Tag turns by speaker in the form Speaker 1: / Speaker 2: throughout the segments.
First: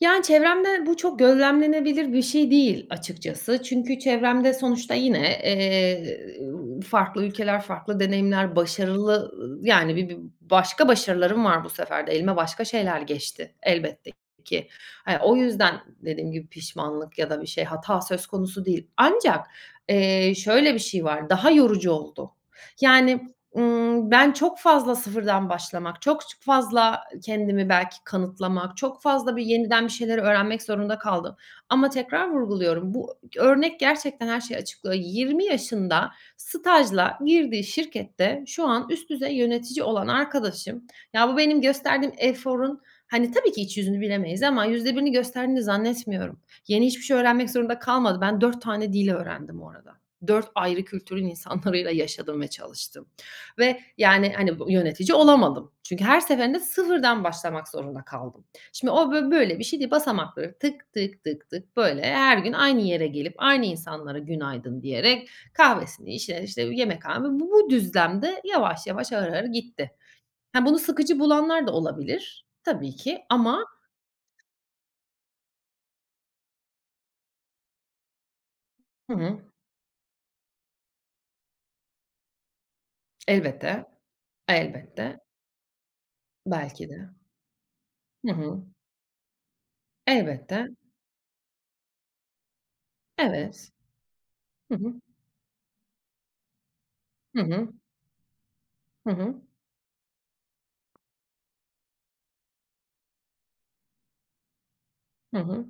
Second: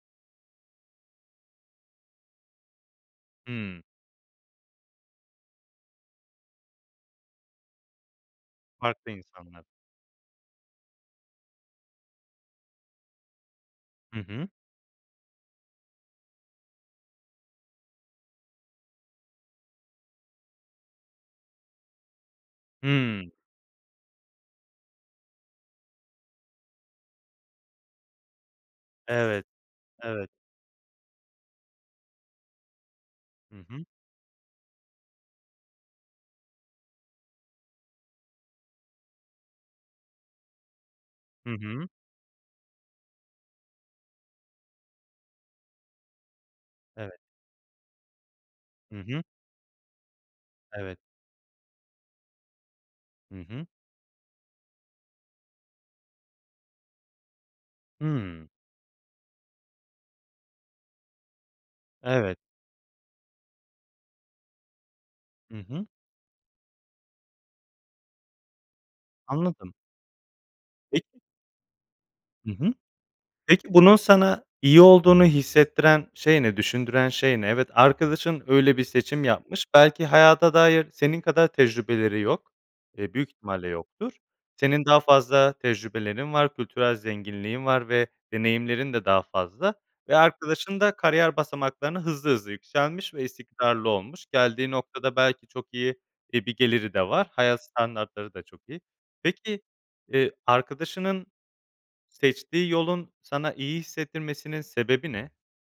Speaker 1: Yani çevremde bu çok gözlemlenebilir bir şey değil açıkçası.
Speaker 2: Hımm.
Speaker 1: Çünkü çevremde sonuçta yine, eee, ııı, farklı ülkeler, farklı deneyimler,
Speaker 2: Farklı
Speaker 1: başarılı ı
Speaker 2: insanlar.
Speaker 1: yani bi bir başka başarılarım var bu sefer de. Elime başka şeyler geçti elbette
Speaker 2: Hı hı.
Speaker 1: ki. Hani o yüzden dediğim gibi pişmanlık ya da bir şey, hata söz konusu değil. Ancak, eee, şöyle bir şey var. Daha yorucu oldu. Yani,
Speaker 2: Hımm.
Speaker 1: ımm, ben çok fazla sıfırdan başlamak, çok ç fazla kendimi belki kanıtlamak, çok fazla bir
Speaker 2: Evet.
Speaker 1: yeniden bir şeyleri
Speaker 2: Evet.
Speaker 1: öğrenmek zorunda kaldım. Ama tekrar vurguluyorum. Bu g
Speaker 2: Hı
Speaker 1: örnek
Speaker 2: hı.
Speaker 1: gerçekten her şeyi açıklıyor. 20 yaşında stajla girdiği şirkette şu an üst düzey yönetici olan arkadaşım ya bu
Speaker 2: Hı
Speaker 1: benim
Speaker 2: hı.
Speaker 1: gösterdiğim eforun hani tabii ki iç yüzünü bilemeyiz ama %1'ini gösterdiğini zannetmiyorum. Yeni hiçbir şey
Speaker 2: Evet.
Speaker 1: öğrenmek zorunda kalmadı. Ben 4 tane
Speaker 2: Hı
Speaker 1: dil
Speaker 2: hı.
Speaker 1: öğrendim bu arada. 4 ayrı
Speaker 2: Evet.
Speaker 1: kültürün insanlarıyla yaşadım ve çalıştım
Speaker 2: Hı hı.
Speaker 1: ve yani hani b yönetici olamadım. Çünkü her seferinde sıfırdan başlamak zorunda kaldım.
Speaker 2: Hımm.
Speaker 1: Şimdi o bo böyle bir şey değil. Basamakları tık tık tık tık, böyle, her
Speaker 2: Evet.
Speaker 1: gün aynı yere gelip aynı insanlara "günaydın" diyerek
Speaker 2: Hı hı.
Speaker 1: kahvesini içerek, işte, yemekhane bu bu düzlemde yavaş yavaş, ağır ağır
Speaker 2: Anladım.
Speaker 1: gitti. He, bunu sıkıcı
Speaker 2: Peki.
Speaker 1: bulanlar da olabilir
Speaker 2: Hı hı.
Speaker 1: tabii ki ama
Speaker 2: Peki, bunun sana iyi olduğunu hissettiren şey ne? Düşündüren şey ne? Evet, arkadaşın öyle bir
Speaker 1: Hı
Speaker 2: seçim
Speaker 1: hı.
Speaker 2: yapmış. Belki hayata dair senin kadar tecrübeleri yok. Eee, büyük ihtimalle
Speaker 1: Elbette.
Speaker 2: yoktur. Senin daha
Speaker 1: Elbette.
Speaker 2: fazla tecrübelerin var.
Speaker 1: Belki
Speaker 2: Kültürel
Speaker 1: de.
Speaker 2: zenginliğin var ve
Speaker 1: Hı hı.
Speaker 2: deneyimlerin de daha fazla ve
Speaker 1: Elbette.
Speaker 2: arkadaşın da kariyer basamaklarını hızlı hızlı yükselmiş ve
Speaker 1: Evet.
Speaker 2: istikrarlı olmuş geldiği
Speaker 1: Hı hı.
Speaker 2: noktada belki çok iyi bir geliri de var
Speaker 1: Hı
Speaker 2: hayat
Speaker 1: hı.
Speaker 2: standartları da çok iyi.
Speaker 1: Hı hı.
Speaker 2: Peki, eee, arkadaşının seçtiği yolun sana iyi hissettirmesinin sebebi ne?
Speaker 1: Hı hı.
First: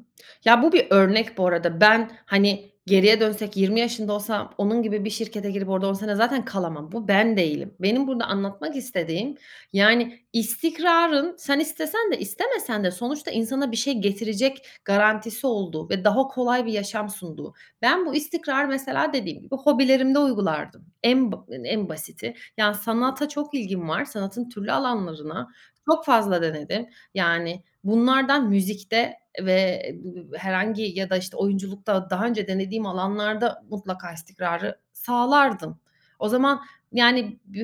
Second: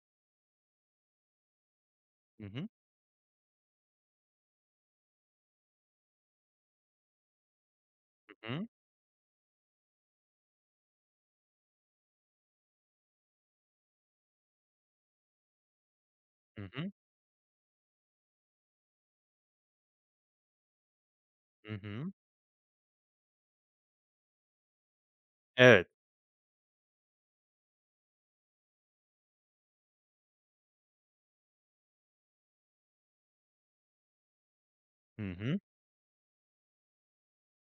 Speaker 1: Ya, bu bir örnek bu arada. Ben,
Speaker 2: Hı hı.
Speaker 1: hani, geriye dönsek 20 yaşında olsam onun gibi bir şirkete girip orada 10 sene zaten kalamam. Bu ben değilim. Benim burada
Speaker 2: Hı hı.
Speaker 1: anlatmak istediğim yani istikrarın sen istesen de istemesen de sonuçta insana bir şey getirecek garantisi olduğu ve daha
Speaker 2: Hı
Speaker 1: kolay bir
Speaker 2: hı.
Speaker 1: yaşam sunduğu. Ben bu istikrarı, mesela, dediğim gibi hobilerimde uygulardım. En b
Speaker 2: Hı
Speaker 1: en
Speaker 2: hı.
Speaker 1: basiti. Yani sanata çok ilgim var. Sanatın türlü alanlarına
Speaker 2: Evet.
Speaker 1: çok fazla denedim. Yani bunlardan müzikte ve e b b herhangi ya da, işte, oyunculukta daha önce denediğim alanlarda mutlaka istikrarı
Speaker 2: Hı hı.
Speaker 1: sağlardım. O zaman yani b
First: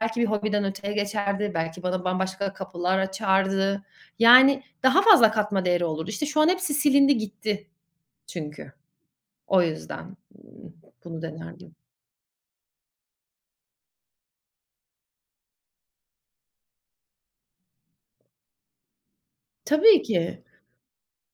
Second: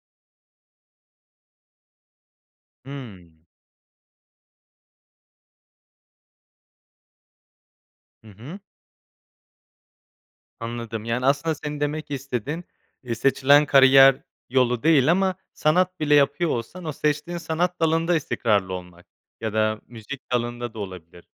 Speaker 1: belki bir hobiden öteye geçerdi. Belki bana bambaşka kapılar
Speaker 2: Hımm.
Speaker 1: açardı. Yani daha fazla katma değeri olurdu. İşte, şu an hepsi silindi gitti
Speaker 2: Hı hı.
Speaker 1: çünkü. O yüzden [unintelligible]
Speaker 2: Anladım
Speaker 1: bunu
Speaker 2: yani, aslında,
Speaker 1: denerdim.
Speaker 2: senin demek istediğin, iii, seçilen kariyer yolu değil ama sanat bile yapıyor olsan o seçtiğin sanat dalında istikrarlı olmak ya da
Speaker 1: Tabii
Speaker 2: müzik
Speaker 1: ki.
Speaker 2: dalında da olabilir.